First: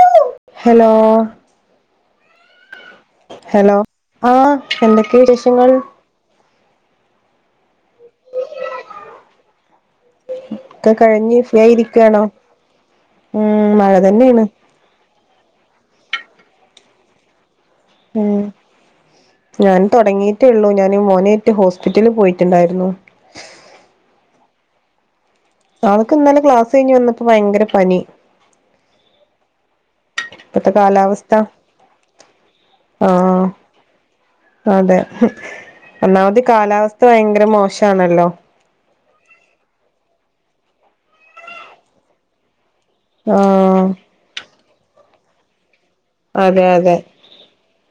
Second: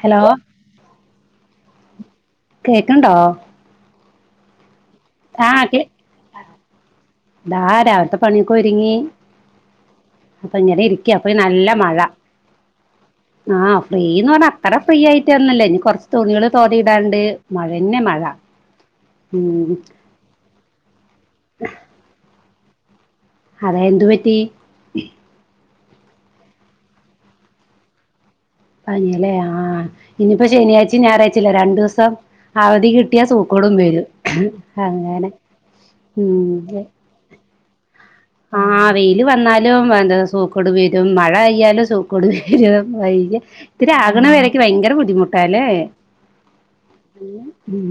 Hello hello കേക്ക്ണ്ടോ hello ആഹ് എന്തൊക്കെയാ ആഹ് [unintelligible] ദാ രാവിലത്തെ പണിയൊക്കെ ഒരുങ്ങി. അപ്പൊ ഇങ്ങനെ ഒക്കെ ഇരിക്ക അപ്പൊ കഴിഞ്ഞ് ഫ്രീ നല്ല മഴ ആയിരിക്കയാണോ ഉം ആഹ് മഴ ഫ്രീന്ന് തന്നെയാണ് പറ അത്ര ഫ്രീ ആയിട്ടൊന്നല്ല ഇനി കൊറച്ച് തുണികള് തോതിയിടാന്ണ്ട് മഴ തന്നെ മഴ ഉം ഉം ഞാൻ തുടങ്ങിയിട്ടേള്ളൂ ഞാൻ മോനേറ്റ് ഹോസ്പിറ്റല് പോയിട്ടുണ്ടായിരുന്നു അതെ എന്തു പറ്റി? അവക്ക് ഇന്നാലെ ക്ലാസ് കഴിഞ്ഞ് വന്നപ്പോ ഭയങ്കര പനി പനില്ലേ ആഹ് ഇനിയിപ്പോ ഇപ്പത്തെ ശനിയായിച്ചിം കാലാവസ്ഥ ഞായറാഴ്ചയുല്ലേ രണ്ടു ദിവസം അവധി കിട്ടിയാ ആഹ് സൂക്കേടും വരും അതെ അങ്ങനെ ഒന്നാമത് കാലാവസ്ഥ ഭയങ്കര മോശാണല്ലോ ആ വെയില്‌ വന്നാലും എന്താ സൂക്കേട്‌ വരും മഴയ്യാലും സൂ കൊടുവ വൈയ്യ ആഹ് ഇത്തിരി ആകണ വരക്ക് ഭയങ്കര ബുദ്ധിമുട്ടാല്ലേ അതെ അതെ മ്മ്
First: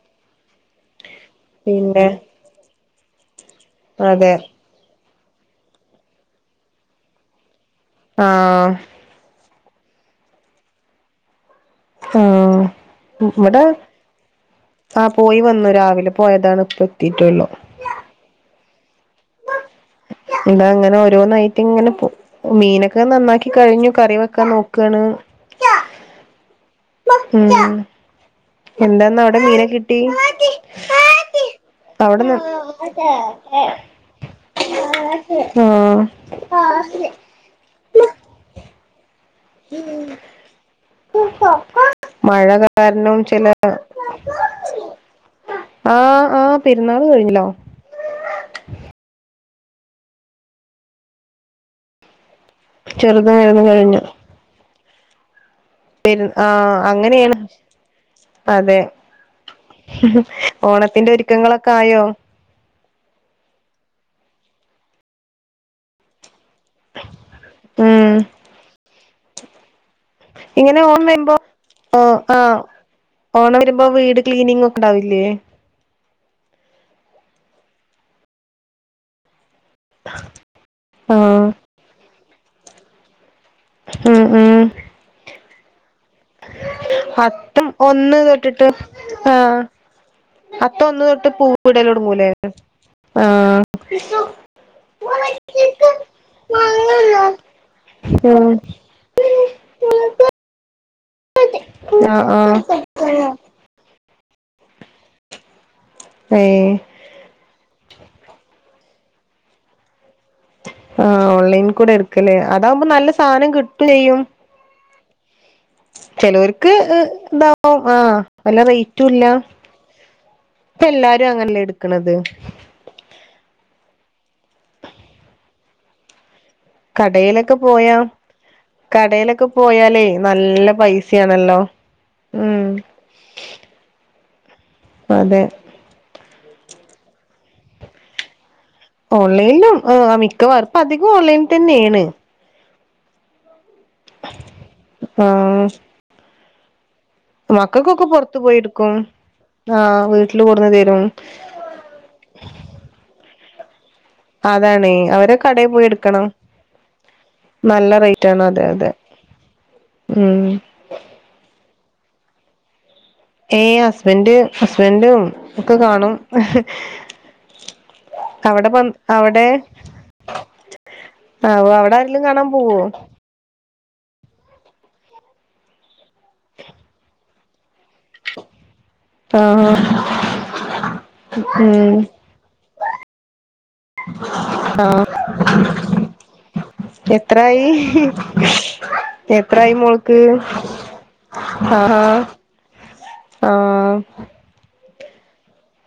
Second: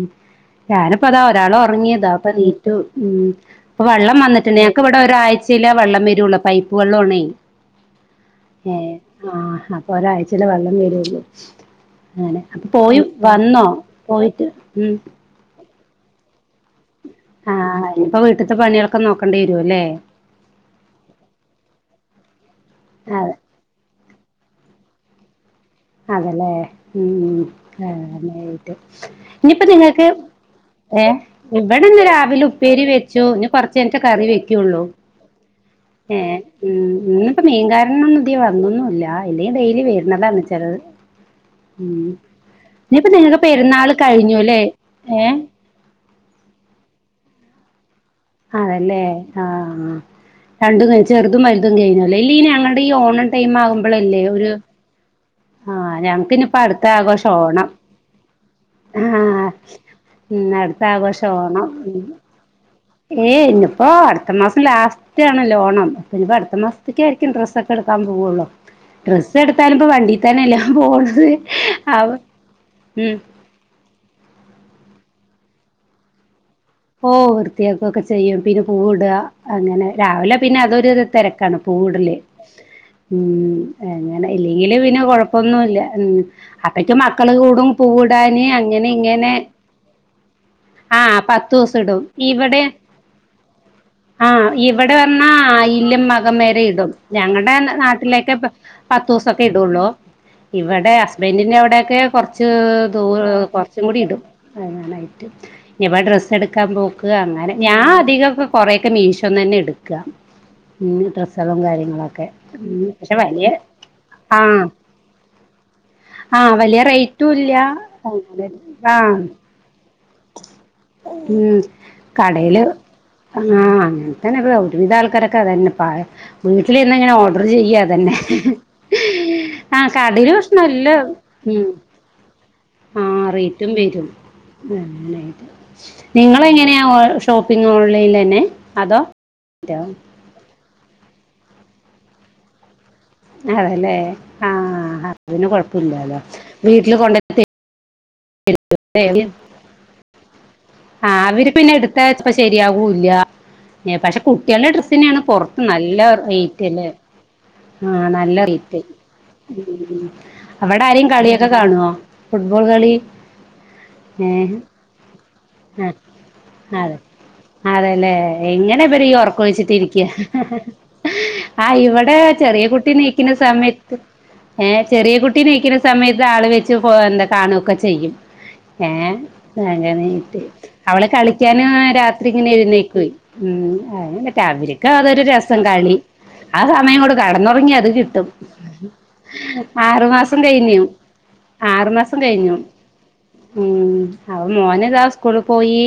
ഞാനിപ്പോ അതാ ഒരാൾ പിന്നെ ഉറങ്ങിയതാ അപ്പൊ നീറ്റു മ്മ് അപ്പൊ വെള്ളം അതെ വന്നിട്ടുണ്ട് ഞങ്ങക്ക് ഇവിടെ ഒരാഴ്ചയില വെള്ളം വരുള്ളൂ പൈപ്പ് വള്ളോണേ ആഹ് ഏഹ് ആഹ് അപ്പൊ ഒരാഴ്ചയില വെള്ളം വരുള്ളൂ അങ്ങനെ ആഹ് അപ്പൊ പോയി ഇവിടെ വന്നോ പോയിട്ട് ഉം ആഹ് പോയി വന്നു രാവിലെ പോയതാണ് ഇപ്പോ എത്തീട്ടുള്ളൂ ഇനിപ്പൊ വീട്ടത്തെ പണിയൊക്കെ നോക്കേണ്ടി വരു അല്ലേ ഇതാ ഇങ്ങനെ ഓരോ ന്നായിട്ട് ഇങ്ങനെ മീനൊക്കെ അതെ നന്നാക്കി കഴിഞ്ഞു കറി വെക്കാൻ നോക്കണ്. അതല്ലേ മ്മ് ഉം അങ്ങനെ ആയിട്ട് എന്താന്ന് അവിടെ മീനെ ഇനിയിപ്പോ കിട്ടി നിങ്ങക്ക് ഏഹ് ഇവിടെ ഇന്ന് അവിടെന്ന് രാവിലെ ഉപ്പേരി വെച്ചു ഇനി കൊറച്ച് കഴിഞ്ഞിട്ടേ കറി വെക്കുള്ളൂ ഏഹ് മ്മ് ആഹ് ഇന്ന് ഇപ്പ മീൻകാരനൊന്നും ഇതി വന്നൊന്നുംല്ല ഇല്ലെങ്കി ഡെയിലി വരുന്നതാ ചെലത് മ്മ് മഴ ഇനിയിപ്പ കാരണം നിങ്ങക്ക് ചില പെരുന്നാൾ കഴിഞ്ഞുല്ലേ ഏഹ് ആഹ് ആഹ് പെരുന്നാൾ കഴിഞ്ഞില്ലോ അതല്ലേ ആഹ് ആഹ് രണ്ടും കഴിഞ്ഞ് ചെറുതും വലുതും കഴിഞ്ഞല്ലേ ഇല്ല ഇനി അങ്ങ ഈ ഓണം ചെറുത് ടൈം വലുത് കഴിഞ്ഞു ആകുമ്പോളല്ലേ ഒരു ആഹ് പെരു ഞങ്ങക്ക് ഇനിപ്പോ ആഹ് അടുത്ത ആഘോസം അങ്ങനെയാണ് ഓണം അതെ ആഹ് മ്മ് അടുത്ത ഓണത്തിന്റെ ആഘോഷ ഓണം ഒരുക്കങ്ങളൊക്കെ ആയോ ഏയ് ഇന്നപ്പോ അടുത്ത മാസം ലാസ്റ്റ് ആണ്ലെ ഓണം ഇനിപ്പ അടു അത്ര മാസത്തക്ക ആയിരിക്കും ഡ്രസ്സ ഒക്കെ എടുക്കാൻ ഉം പോവുള്ളൂ ഡ്രസ്സ് എടുത്താലും ഇപ്പ വണ്ടിത്തന്നെ എല്ലാം ഇങ്ങനെ ഓണം പോണത് വരുമ്പോ ആഹ് മ്മ് ഓണം വരുമ്പോ വീട് ക്ലീനിങ് ഒക്കെണ്ടാവില്ലേ ഓ വൃത്തിയാക്കുകൊക്കെ ചെയ്യും പിന്നെ പൂടുക അങ്ങനെ രാവിലെ പിന്നെ അതൊരു ആഹ് തെരക്കാണ് പൂവ്ടല് മ്മ് ഉം അങ്ങനെ ഉം ഇല്ലെങ്കില് പിന്നെ കൊഴപ്പൊന്നുല്ല മ്മ് അതക്കെ മക്കള് അത്തം കൂടും ഒന്ന് പൂവിടാന് തൊട്ടിട്ട് അങ്ങനെ ഇങ്ങനെ ആഹ് അത്തം ആ ഒന്ന് തൊട്ട് പത്ത് ദിവസം പൂവിടൽ ഇടും തുടങ്ങൂലേ ഇവിടെ ആഹ് ഇവിടെ പറഞ്ഞാ ആയില്യം മകം വരെ ഇടും ഞങ്ങളുടെ നാ ട്ടിലൊക്കെ ഉം പത്ത് ദിവസൊക്കെ ഇടുള്ളൂ ഇവിടെ ഹസ്ബന്റിന്റെ അവിടൊക്കെ ആഹ് കൊറച്ച് ആഹ് പൂവ് കുറച്ചും കൂടി ഇടും അങ്ങാനായിട്ട് ഇനിപ്പ ഡ്രസ് ഏഹ് എട്ക്കാൻ പോക്ക് അങ്ങനെ ഞാൻ അധികംഇപ്പ കൊറേക്കെ മീഷോന്നന്നെ എട്ക്ക്. മ്മ് ആഹ് ഡ്രസ്ളും ഓൺലൈൻ കൂടെ കാര്യങ്ങളൊക്കെ എടുക്കല്ലേ അതാവുമ്പോ നല്ല പക്ഷെ വലിയ സാധനം കിട്ടും ചെയ്യും ആഹ് ആഹ് ചെലോർക്ക് വലിയ റേറ്റും ഇല്ല ഇതാവും ആഹ് വല്ല റേറ്റും ആഹ് ഇല്ല ഇപ്പ എല്ലാരും മ്മ് അങ്ങനല്ലേ എടുക്കണത് കടയില് ആഹ് അങ്ങനെത്തന്നെ ഒരുവിധ ആൾക്കാരൊക്കെ അതെന്നപ്പാ വീട്ടിൽഇരുന്നങ്ങനെ ഓർഡർ കടയിലൊക്കെ ചെയ്യാ പോയാ അതന്നെ കടയിലൊക്കെ ആഹ് പോയാലേ കടയില് പക്ഷെ നല്ല പൈസയാണല്ലോ ഉം മ്മ് ആഹ് റേയ്റ്റും വെരും അതെ നിങ്ങൾ എങ്ങനെയാ ഓഹ് ഷോപ്പിങ് ഓൺലൈനിലെന്നെ ഓൺലൈനും ഏഹ് മിക്കവർ ഇപ്പ അധികം ഓൺലൈൻ തന്നെയെണ്. അതെല്ലേ ആഹ് അപ്പോപിന്ന ആഹ് കൊഴ്യോ പ്പില്ലാല്ലോ വീട്ടില് കൊണ്ടെ മക്കൾക്കൊക്കെ പൊറത്ത് പോയിട്ക്കും. ആഹ് വീട്ടില് കൊട്ന്ന് തെരും. ആഹ് അവര് പിന്നെ ഇട്ത്താ ഇപ്പ ശെരിയാകൂല്ല. പക്ഷെ കുട്ടിയളെ അതാണേ ഡ്രസ്സിനാണ് അവരെ പൊറത്ത് കടയിൽ പോയി നല്ല എടുക്കണം റേറ്റ്ല്ലേ. ആഹ് റേറ്റ് നല്ല ആണ് അതെ റിറ്റ് അതെ ഉം അമ്മളെ അടാരിം കളിയൊക്കെ കാണോ, ഫുട്ബോൾ കളി? ഏയ് ഹസ്ബന്റ് ഏഹ് ഹസ്ബന്റും ഒക്കെ ആഹ് കാണും അതെ അതെല്ലേ, അവിടെ പ എങ്ങനെ ഇപര് ഈ അവിടെ ഒറക്കൊഴിച്ചിട്ടിരിക്ക ഇഹ് ഇഹ് ആ അവിടെ ഇവടെ ആരെലും കാണാൻ ചെറിയ പോവോ കുട്ടി നീക് ക്ക്ണ സമയത്ത് ഏഹ് ചെറിയ കുട്ടി നീക്കിണ സമയത്ത് ആളെ വെച്ച് പോവണ്ടേ. കാണുവൊക്കെ ചെയ്യും. ഏഹ് നല്ലോണായിട്ട് അവള് കളിക്കാനു ഏഹ് ഉം രാത് ത്രി ഇങ്ങനെ എഴുന്നെയ്ക്കോയ് ഉം അതെന്നെ അവര്ക്ക് അതൊരു രസം കളി ആ സമയങ്ങോട്ട് എത്രായി കെടന്നൊറങ്ങിയാൽ അത് കിട്ടും. എത്രായി ആറ് മോൾക്ക് മാസം തെഴഞ്ഞോ? ആറു ആഹാ മാസം കഴിഞ്ഞു. ആഹ് അപ്പ മോനിതാ സ്കൂളിൽ പോയി.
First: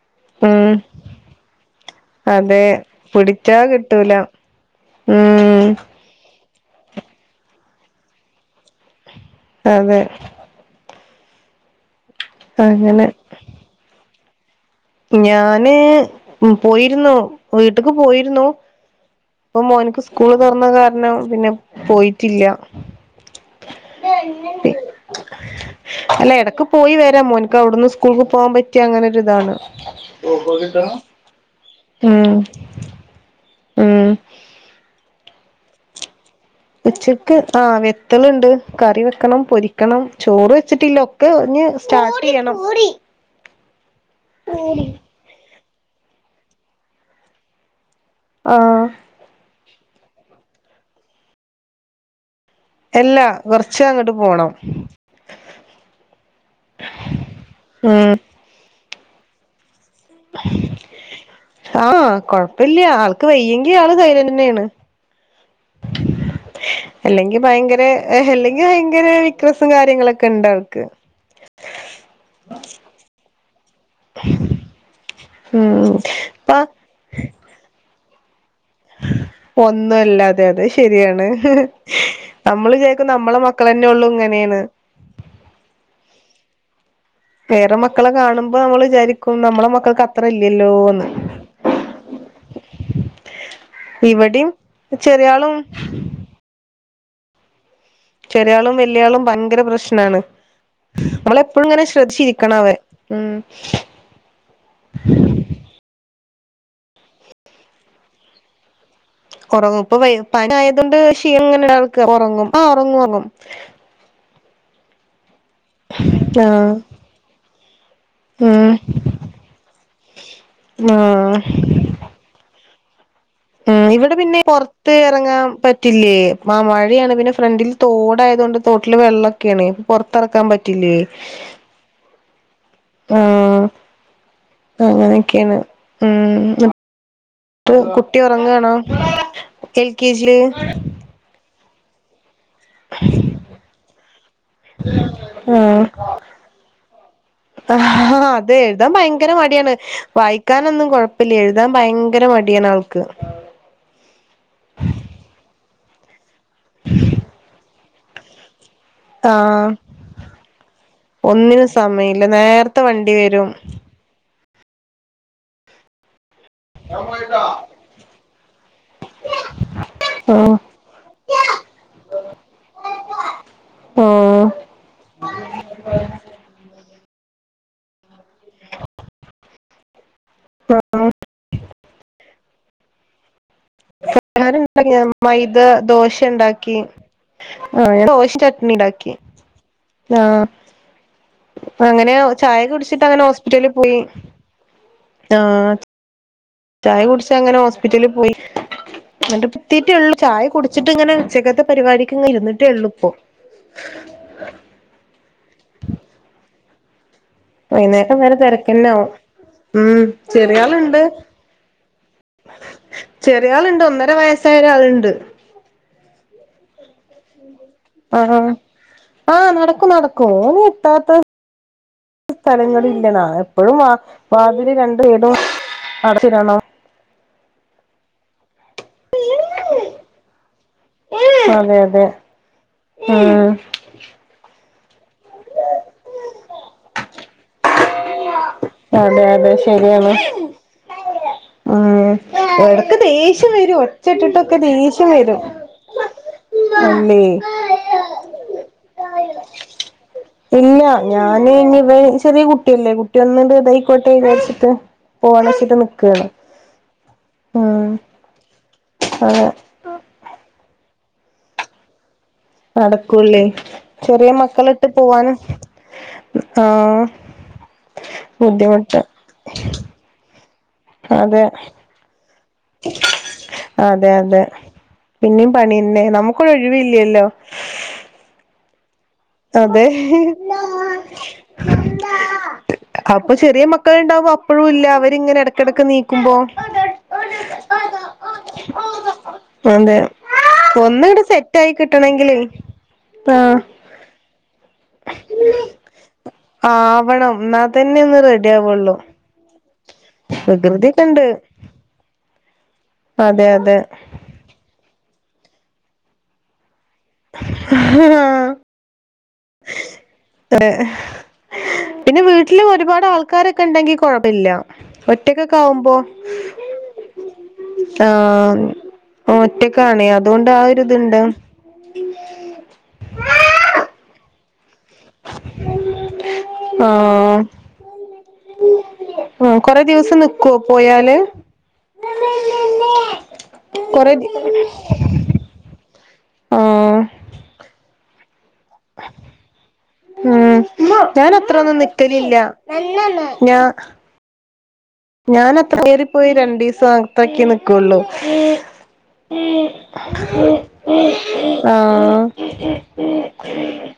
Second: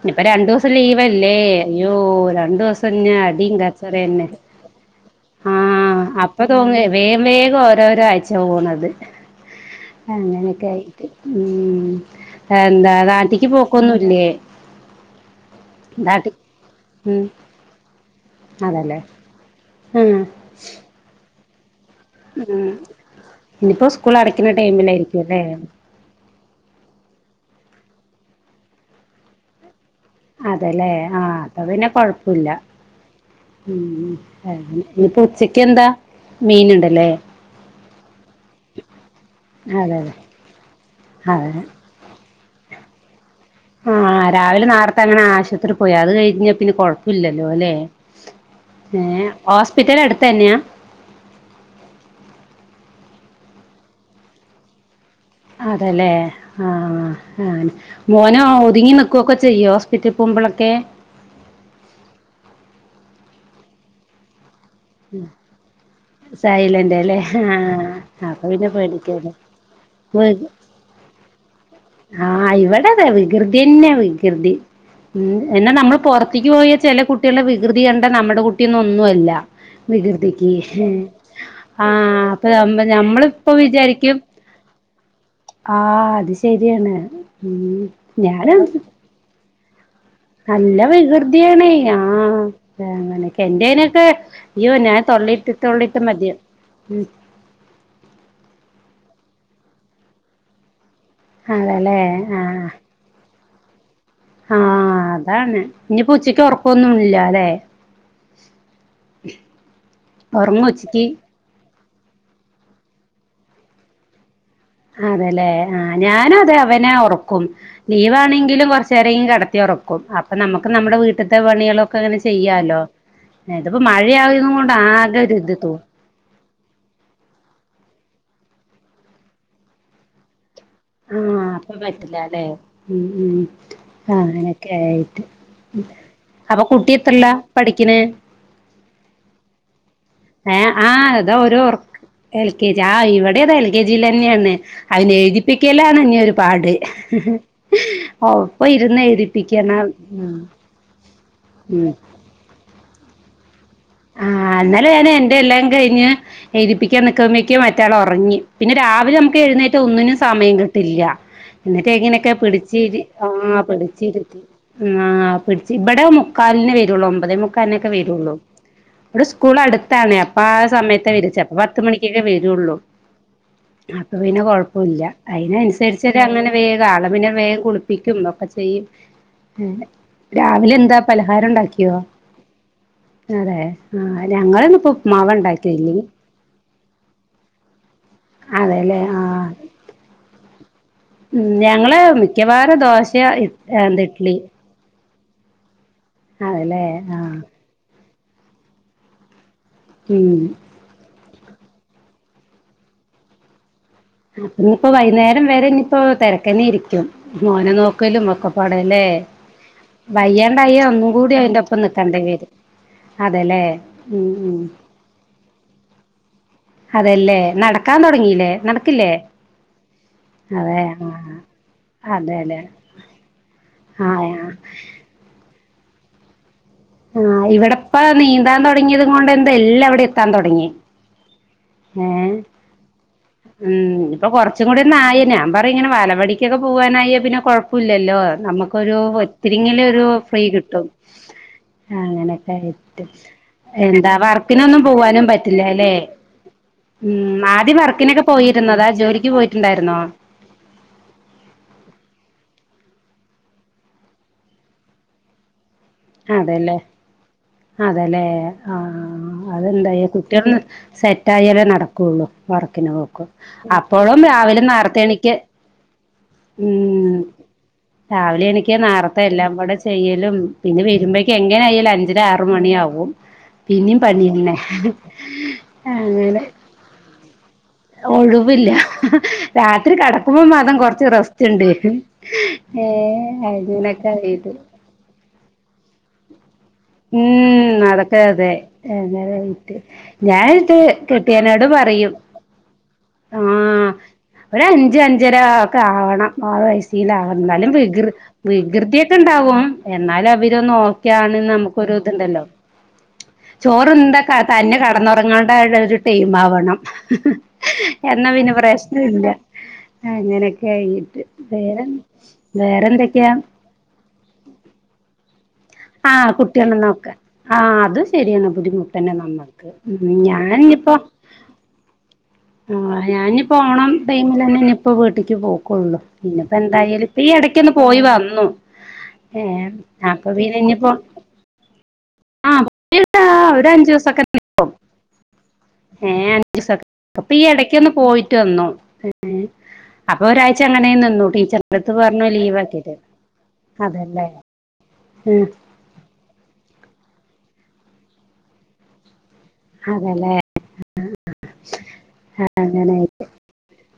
ഇനി ഇപ്പ രണ്ടൂസം ഉം ലീവല്ലേ, അയ്യോ അതെ രണ്ടോസം ഇഞ്ഞ അടിയിം കച്ചറെന്നെ. [unintelligible] മ് ഇപ്പൊ തോന്നെയ് വേം വേഗം ഓരോരോ ആഴ്ച്ച പോണത്. അതെ അങ്ങനെയൊക്കെയായി ഉം, എന്താ അങ്ങനെ നാട്ടിക്ക് പോക്കൊന്നുല്ലേ? ഞാന് പോയിരുന്നു. ഉം വീട്ടിക്ക് പോയിരുന്നു. അതല്ലേ ഇപ്പൊ മോൻക്ക് ഉം സ്കൂള് തൊറന്ന കാരണം പിന്നെ പോയി. ആഹ്, ഇനിയിപ്പോ സ്ക്കൂള് അടയ്ക്ക്ണ ടൈമിലായിരിക്കു അല്ലേ? അല്ല എടക്ക് പോയി വെരാ മോൻക്ക് അവ്ട്ന്ന് സ്കൂൾക്ക് പോവാൻ പറ്റിയ അങ്ങനെ ഒരു ഇതാണ്. അതെല്ലേ ആഹ് അപ്പ പിന്നെ കൊഴപ്പു ഉം ല്ല. ഉം ഉം [unintelligible] ഇനിപ്പ ഉച്ചക്ക്യെന്താ? ഉച്ചക്ക് ആഹ് വെത്തള്ണ്ട് കറി വെക്കണം അതെ അതെ പൊരിക്കണം ചോറ് വെച്ചിട്ടില്ല ഒക്കെ അതെ ഞ് സ്റ്റാർട്ടെയ്യണം. ആഹ് രാവിലെ നാർത്തെ അങ്ങനെ ആശുത്രി പോയി അത് കഴിഞ്ഞ പിന്നെ കൊഴപ്പല്ലല്ലോ അല്ലെ? ആഹ് ഏഹ് ഹോസ്പിറ്റല അടുത്തന്നെയാ? എല്ലാ കൊർച്ച് അങ്ങട്ട് പോണം. അതെലേ ആഹ് ആഹ് ഉം മോനോ ഒതുങ്ങി നിക്കൊക്കെ ചെയ്യോ? ചിറ്റിപ്പുമ്പളൊക്കെ ആഹ് കൊഴ്പ്പല്ല ആൾക്ക് വയ്യെങ്കി ആള് സൈലന്റെന്നേണ്. ഉം അല്ലെങ്കി ഭയങ്കര അപ്പൊ അല്ലെങ്കി പിന്നെ വയ്ങ്കര പേടിക്കല്ലേ വിക്രസും കാര്യങ്ങളൊക്കെ വീ ഇണ്ടാ ക്ക്‌ ആഹ് ഇവിടെതേ വികൃതിന്നെ വികൃതി ഉം എന്നെ നമ്മൾ പുറത്തേക്ക് ഇപ്പ പോയ ചില കുട്ടികളെ വികൃതി കണ്ട നമ്മുടെ കുട് ട്ടിന്നൊന്നുമല്ല ഒന്നുല്ലാതെ വികൃതിക്ക് അത് ശരിയാണ് ആ അപ്പൊ നമ്മള് വിചാരിക്കും നമ്മളെ ഞമ്മളിപ്പൊ മക്കളെന്നെ ഒള്ളൂ വിചാരിക്കും ഇങ്ങനേന്ന് ആഹ് അത് ശരിയാണ്. വേറെ ഉം മക്കളെ ഞാന് കാണ്മ്പോ നമ്മള് വിചാരിക്കും നമ്മളെ മക്കക്ക് നല്ല വികൃതിയാണേ ആഹ് അങ്ങനെയൊക്കെ എന്റെനൊക്കെ ഇവിടിം അയ്യോ ഞാൻ തൊള്ളിട്ട് ചെറിയാളും തൊള്ളിയിട്ട് മതി ഉം ചെറിയാളും വെല്യയാളും ഭയങ്കര പ്രശ്നാണ്. നമ്മളെപ്പോഴും ഇങ്ങനെ അതല്ലേ ശ്രദ്ധിച്ചിരിക്കണ അവ ആഹ് ഉം ആഹ് അതാണ് ഇനിപ്പം ഉച്ചക്ക് ഉറക്കവൊന്നും ഇല്ല അല്ലെ ഉറങ്ങും ഇപ്പൊ പനി ഉറങ്ങോ ആയത് കൊണ്ട് ഉച്ചക്ക് ക്ഷീണിങ്ങന ഉറങ്ങും ആഹ് ഉറങ്ങും ഉറങ്ങും അതെല്ലേ ആ ഞാന് അതെ ആഹ് അവനെ ഉറക്കും ലീവാണെങ്കിലും ഉം കുറച്ച് നേരം കെടത്തി ഉറക്കും അപ്പൊ നമുക്ക് നമ്മുടെ വീട്ടത്തെ ആഹ് പണികളും അങ്ങനെ ചെയ്യാലോ ഇതിപ്പോ ഉം ഇവിടെ പിന്നെ മഴയായത് കൊണ്ട് പുറത്ത് ആകെ ഒരു ഇറങ്ങാൻ ഇത് തോ പറ്റില്ലേ മഴയാണ് പിന്നെ ഫ്രണ്ടിൽ തോടായത് കൊണ്ട് തോട്ടില് വെള്ളൊക്കെയാണ് പുറത്തിറക്കാൻ പറ്റ ട്ടിലെ ഇപ്പ പറ്റില്ല അല്ലേ ഉം ഉം ആഹ് അങ്ങനൊക്കെ ആയിട്ട് അങ്ങനെയൊക്കെയാണ് അപ്പൊ ഉം കുട്ടി എത്രയില കുട്ടി ഉറങ്ങണ എൽ കെ ജി ഏഹ് ആഹ് അതാ ഓരൊറക്ക് എൽ കെ ജി ആ ഇവിടേതാ എൽ കെ ജിൽന്നെയാണ് അവനെ എഴുതിപ്പിക്കലാണ് ഇനി ഒരു പാട് ആഹ് ആഹ് അതെ ഒപ്പം എഴുതാൻ ഇരുന്ന് ഭയങ്കര മടിയാണ് എഴുതിപ്പിക്കണം ഉം വായിക്കാനൊന്നും കൊഴപ്പില്ല എഴുതാൻ ഉം ഭയങ്കര മടിയാണ് ആൾക്ക് ആഹ് ഇന്നലെ ഞാൻ എന്റെ എല്ലാം കഴിഞ്ഞ് എഴുതിപ്പിക്കാൻ നിക്കുമ്പോക്ക് മറ്റെയാൾ ഉറങ്ങി പിന്നെ രാവിലെ നമുക്ക് ആഹ് എഴുന്നേറ്റ ഒന്നിനും സമയം കിട്ടില്ല ഒന്നിനും എന്നിട്ട സമയില്ല എങ്ങനെയൊക്കെ നേരത്തെ പിടിച്ച് വണ്ടി വരും ആഹ് പിടിച്ചിരുത്തി ആഹ് പിടിച്ചു ഇവിടെ മുക്കാലിന് വരുള്ളൂ ഒമ്പതേ മുക്കാലിന് ഒക്കെ വരുള്ളൂ ഇവിടെ സ്കൂൾ അടുത്താണ് അപ്പൊ ആഹ് ആ സമയത്തെ വിരിച്ചേ അപ്പ പത്ത് മണിക്കൊക്കെ വരുള്ളൂ അപ്പൊ പിന്നെ ആഹ് കൊഴപ്പമില്ല അതിനനുസരിച്ചത് അങ്ങനെ വേഗം ആളെ പിന്നെ വേഗം കുളിപ്പിക്കും ഒക്കെ ചെയ്യും രാവിലെ എന്താ പലഹാരം ഉണ്ടാക്കിയോ അതെ ആഹ് ഞങ്ങളിന്നിപ്പോ [unintelligible] ഉപ്പ്മാവ മൈദ ഉണ്ടാക്കിയെ ഇല്ലെങ്കി ദോശ ഉണ്ടാക്കി ആഹ് ദോശ ചട്നി അതെല്ലേ ഇണ്ടാക്കി ആ ആഹ് ഞങ്ങള് അങ്ങനെ ചായ മിക്കവാറും കുടിച്ചിട്ട് ദോശ അങ്ങനെ ഹോസ്പിറ്റലിൽ പോയി എന്ത ഇഡ്ലി ആഹ് അതെല്ലേ ചായ ആ കുടിച്ച് അങ്ങനെ ഹോസ്പിറ്റലിൽ പോയി എന്നിട്ട് തീറ്റേ ഉള്ളൂ ഉം ചായ കു വച്ചിട്ട് ഇങ്ങനെ ഉച്ചക്കത്തെ പരിപാടിക്ക് പോയി ഇരുന്നിട്ട് ഒള്ളു ഇപ്പൊ ഇനീപ്പോ വൈകുന്നേരം വരെ ഇനിയിപ്പോ തിരക്കന്നായിരിക്കും മോനെ വൈന്നേരം നോക്കലും വരെ തിരക്കന്നെ ഒക്കെപ്പാടല്ലേ ആവും ഉം ചെറിയ വയ്യാണ്ടായ ആളുണ്ട് ഒന്നും കൂടി അയിന്റെ ഒപ്പം നിൽക്കേണ്ട വരും ചെറിയ അതല്ലേ ആളുണ്ട് ഒന്നര ഉം വയസ്സായ ഉം ഒരാളുണ്ട് അതല്ലേ നടക്കാൻ ആഹ് തുടങ്ങില്ലേ നട ആഹ് നടക്കും നടക്കും ഓന്റെ ആ ഇത്താത്ത അതെല്ലെ സ്ഥലങ്ങളില്ലനാ എപ്പോഴും വാ ആ വാതിൽ രണ്ടും വീടും അടച്ചിടണം ആഹ് ഇവിടിപ്പൊ നീന്താൻ തുടങ്ങിയത് കൊണ്ട് എന്താ എല്ലാം അവിടെ എത്താൻ തുടങ്ങി അതെ അതെ ഏഹ് ഉം ഉം ഇപ്പൊ കൊറച്ചും കൂടി ഒന്ന ആയി ഞാൻ പറ ഇങ്ങനെ വാലപടിക്കൊക്കെ പോവാനായി പിന്നെ കുഴപ്പമില്ലല്ലോ നമുക്കൊരു അതെ അതെ തിരിങ്ങില ഒരു ശരിയാണ് ഫ്രീ കിട്ടും ഉം അങ്ങനെയൊക്കെ എടക്ക് ആയിട്ടും ദേഷ്യം വരും എന്താ ഒച്ചട്ടിട്ടൊക്കെ വർക്കിനൊന്നും ദേഷ്യം പോവാനും വരും പറ്റില്ലാല്ലേ അല്ലേ ഉം ആദ്യം വർക്കിനൊക്കെ പോയിരുന്നതാ ജോലിക്ക് പോയിട്ടുണ്ടായിരുന്നോ ഇല്ല ഞാന് ഇനി ചെറിയ കുട്ടിയല്ലേ കുട്ടി ഒന്നണ്ട് ഇതായിക്കോട്ടെ വിചാരിച്ചിട്ട് പോണം ച്ചിട്ട് നിക്. അതെല്ലേ അതെല്ലേ ആഹ് അതെ അതെന്താ കെട്ടിയവൻ സെറ്റ് ആയാലേ നടക്കുള്ളൂ വറക്കിന് പോക്കും നടക്കൂല്ലേ അപ്പോഴും ചെറിയ രാവിലെ മക്കളിട്ട് നാരത്തെണിക്ക് പോവാനും ആഹ് ഉം രാവിലെ എണീക്ക ബുദ്ധിമുട്ട് നേർത്തെ എല്ലാം കൂടെ ചെയ്യലും പിന്നെ വരുമ്പോഴേക്ക് അതെ എങ്ങനെെയായാലും അഞ്ചര ആറ് മണിയാവും പിന്നും അതെ അതെ പണിയല്ലേ പിന്നിം പണിന്നെ അങ്ങനെ നമുക്കൊരു ഒഴിവില്ലല്ലോ ഒഴ്‌വില്ല്യ. [inaudible] അതെ. [inaudible] റെസ്റ്റ് ഉണ്ട് [unintelligible] ഏ അപ്പൊ ചെറിയ മക്കൾ അങ്ങനൊക്കെ ണ്ടാവുമ്പോ ആയിട്ട് അപ്പഴും ല്ല. അവരിങ്ങനെട ക്ക്. കിടക്ക നീക്കുമ്പോ? ഉംമ്മ്, അതൊക്കെ തെ യങ്കര വിറ്റ്. തെ, ഒന്ന്ങ്ങ്ട് സെറ്റ് ആയി പറയും കിട്ടണെങ്കില്. ആഹ്. ഒരു അഞ്ച് അഞ്ചരാ ഒക്കെ ആവണം ആറ് വയസീല ആവ ആവണം എന്നാ എന്നാലും തന്നെ വികൃ ഒന്ന് റെഡി ആവുള്ളൂ വികൃതിയെ. ണ്ടാവും എന്നാലും അവര് വികൃതിയൊക്കെ ഉണ്ട് ന്നോക്കയാണ് ന്ന് നമുക്കൊരുത് ണ്ടല്ലോ? അതെ അതെ ചോറ്ന്ത ക്ക തന്നെ കെടന്നുറ ങ്ങേണ്ട ഒരു രു ടൈം ആവണം. എന്നാ പിന്നെ പ്രശ്ന ഇല്ല. അങ്ങനെയൊക്കെ ആയിട്ട് വേറെ ന്ത്‌ വേറെ എന്തൊക്കെയാ? ക്ക ണ്ടെങ്കി കൊഴ്പല്ല. ഒറ്റക്കക്കാവുമ്പോ ആഹ് കുട്ടികളെ നോക്കാൻ ആഹ് അത് ശരിയാണ് ആഹ്. ബുദ്ധിമുട്ടന്നെ നമ്മക്ക് ഉം ഒറ്റക്കാണെ അതോണ്ട് ആ ഒ ഒരു ഞാനിപ്പോ ഇതുണ്ട്. ആഹ്, ഞാഞ്ഞി പ്പോ ഓണം ടൈമിലെ ന്നെ ഞ്ഞിപ്പോ. പ്പൊ വീട്ടിക്ക് പോക്കൊള്ളു. പിന്നെപ്പ ന്തായാലും ഇപ്പൊ, ഈ ആഹ് ഇടക്കൊന്ന് പോയി വന്നു. യേം, കൊറെ ദിവസം അപ്പൊ നിക്കോ പിനഞ്ഞിപ്പോ? പോയാല് ആഹ് [unintelligible] കൊറെ ദി ഒരഞ്ചുസക്കെനിക്കും. ഏ, [unintelligible] ആഹ് അപ്പൊ ഈ ഇടക്കൊന്ന് പോയിട്ട് വന്നോ? പിന്നെ അപ്പൊ ഉം ഒരാഴ്ച അങ്ങനെ നിന്നു. ഞാൻ ടീച്ചർ അത്രൊന്നും ന്റെട്ത്ത് പറഞ്ഞു നിക്കലില്ല ലീവ് ആക്കീട്ട്. ഞാ അതല്ലേ? ഉം ഞാൻ അത്ര ഏറി പോയ, രണ്ടീസം അത്രക്കേ നിക്കൊള്ളു? അതല്ലേ [unintelligible] ആഹ്. അങ്ങനെ [unintelligible]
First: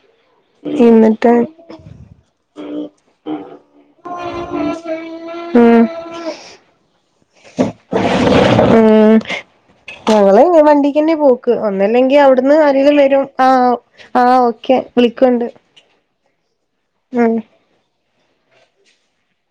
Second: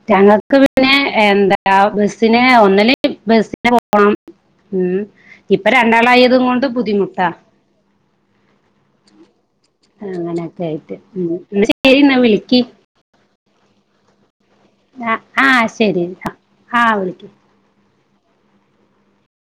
ഞങ്ങൾക്ക് പിന്നെ എന്നിട്ട് എന്താ ബെസിന്, ഒന്നല്ലങ്കി ബെസിന് പോണം. ഉം, ഇപ്പ ഉം രണ്ടാളായതു കൊണ്ട് ബുദ്ധിമുട്ടാ. ഉം, ഞങ്ങള്. അങ്ങനെയൊക്കെ ആയിട്ട് വണ്ടിക്കന്നെ ഉം പോക്ക്. എന്നാ ശരി എന്നാ ഒന്നല്ലെങ്കിൽ അവിടുന്ന് വിളിക്ക് ആരേലും വരും. ആഹ്, ആഹ് ഓക്കെ. വിളിക്കണ്ട് ആഹ്, ശരി ട്ടൊ ഹാ വിളിക്ക. ഉം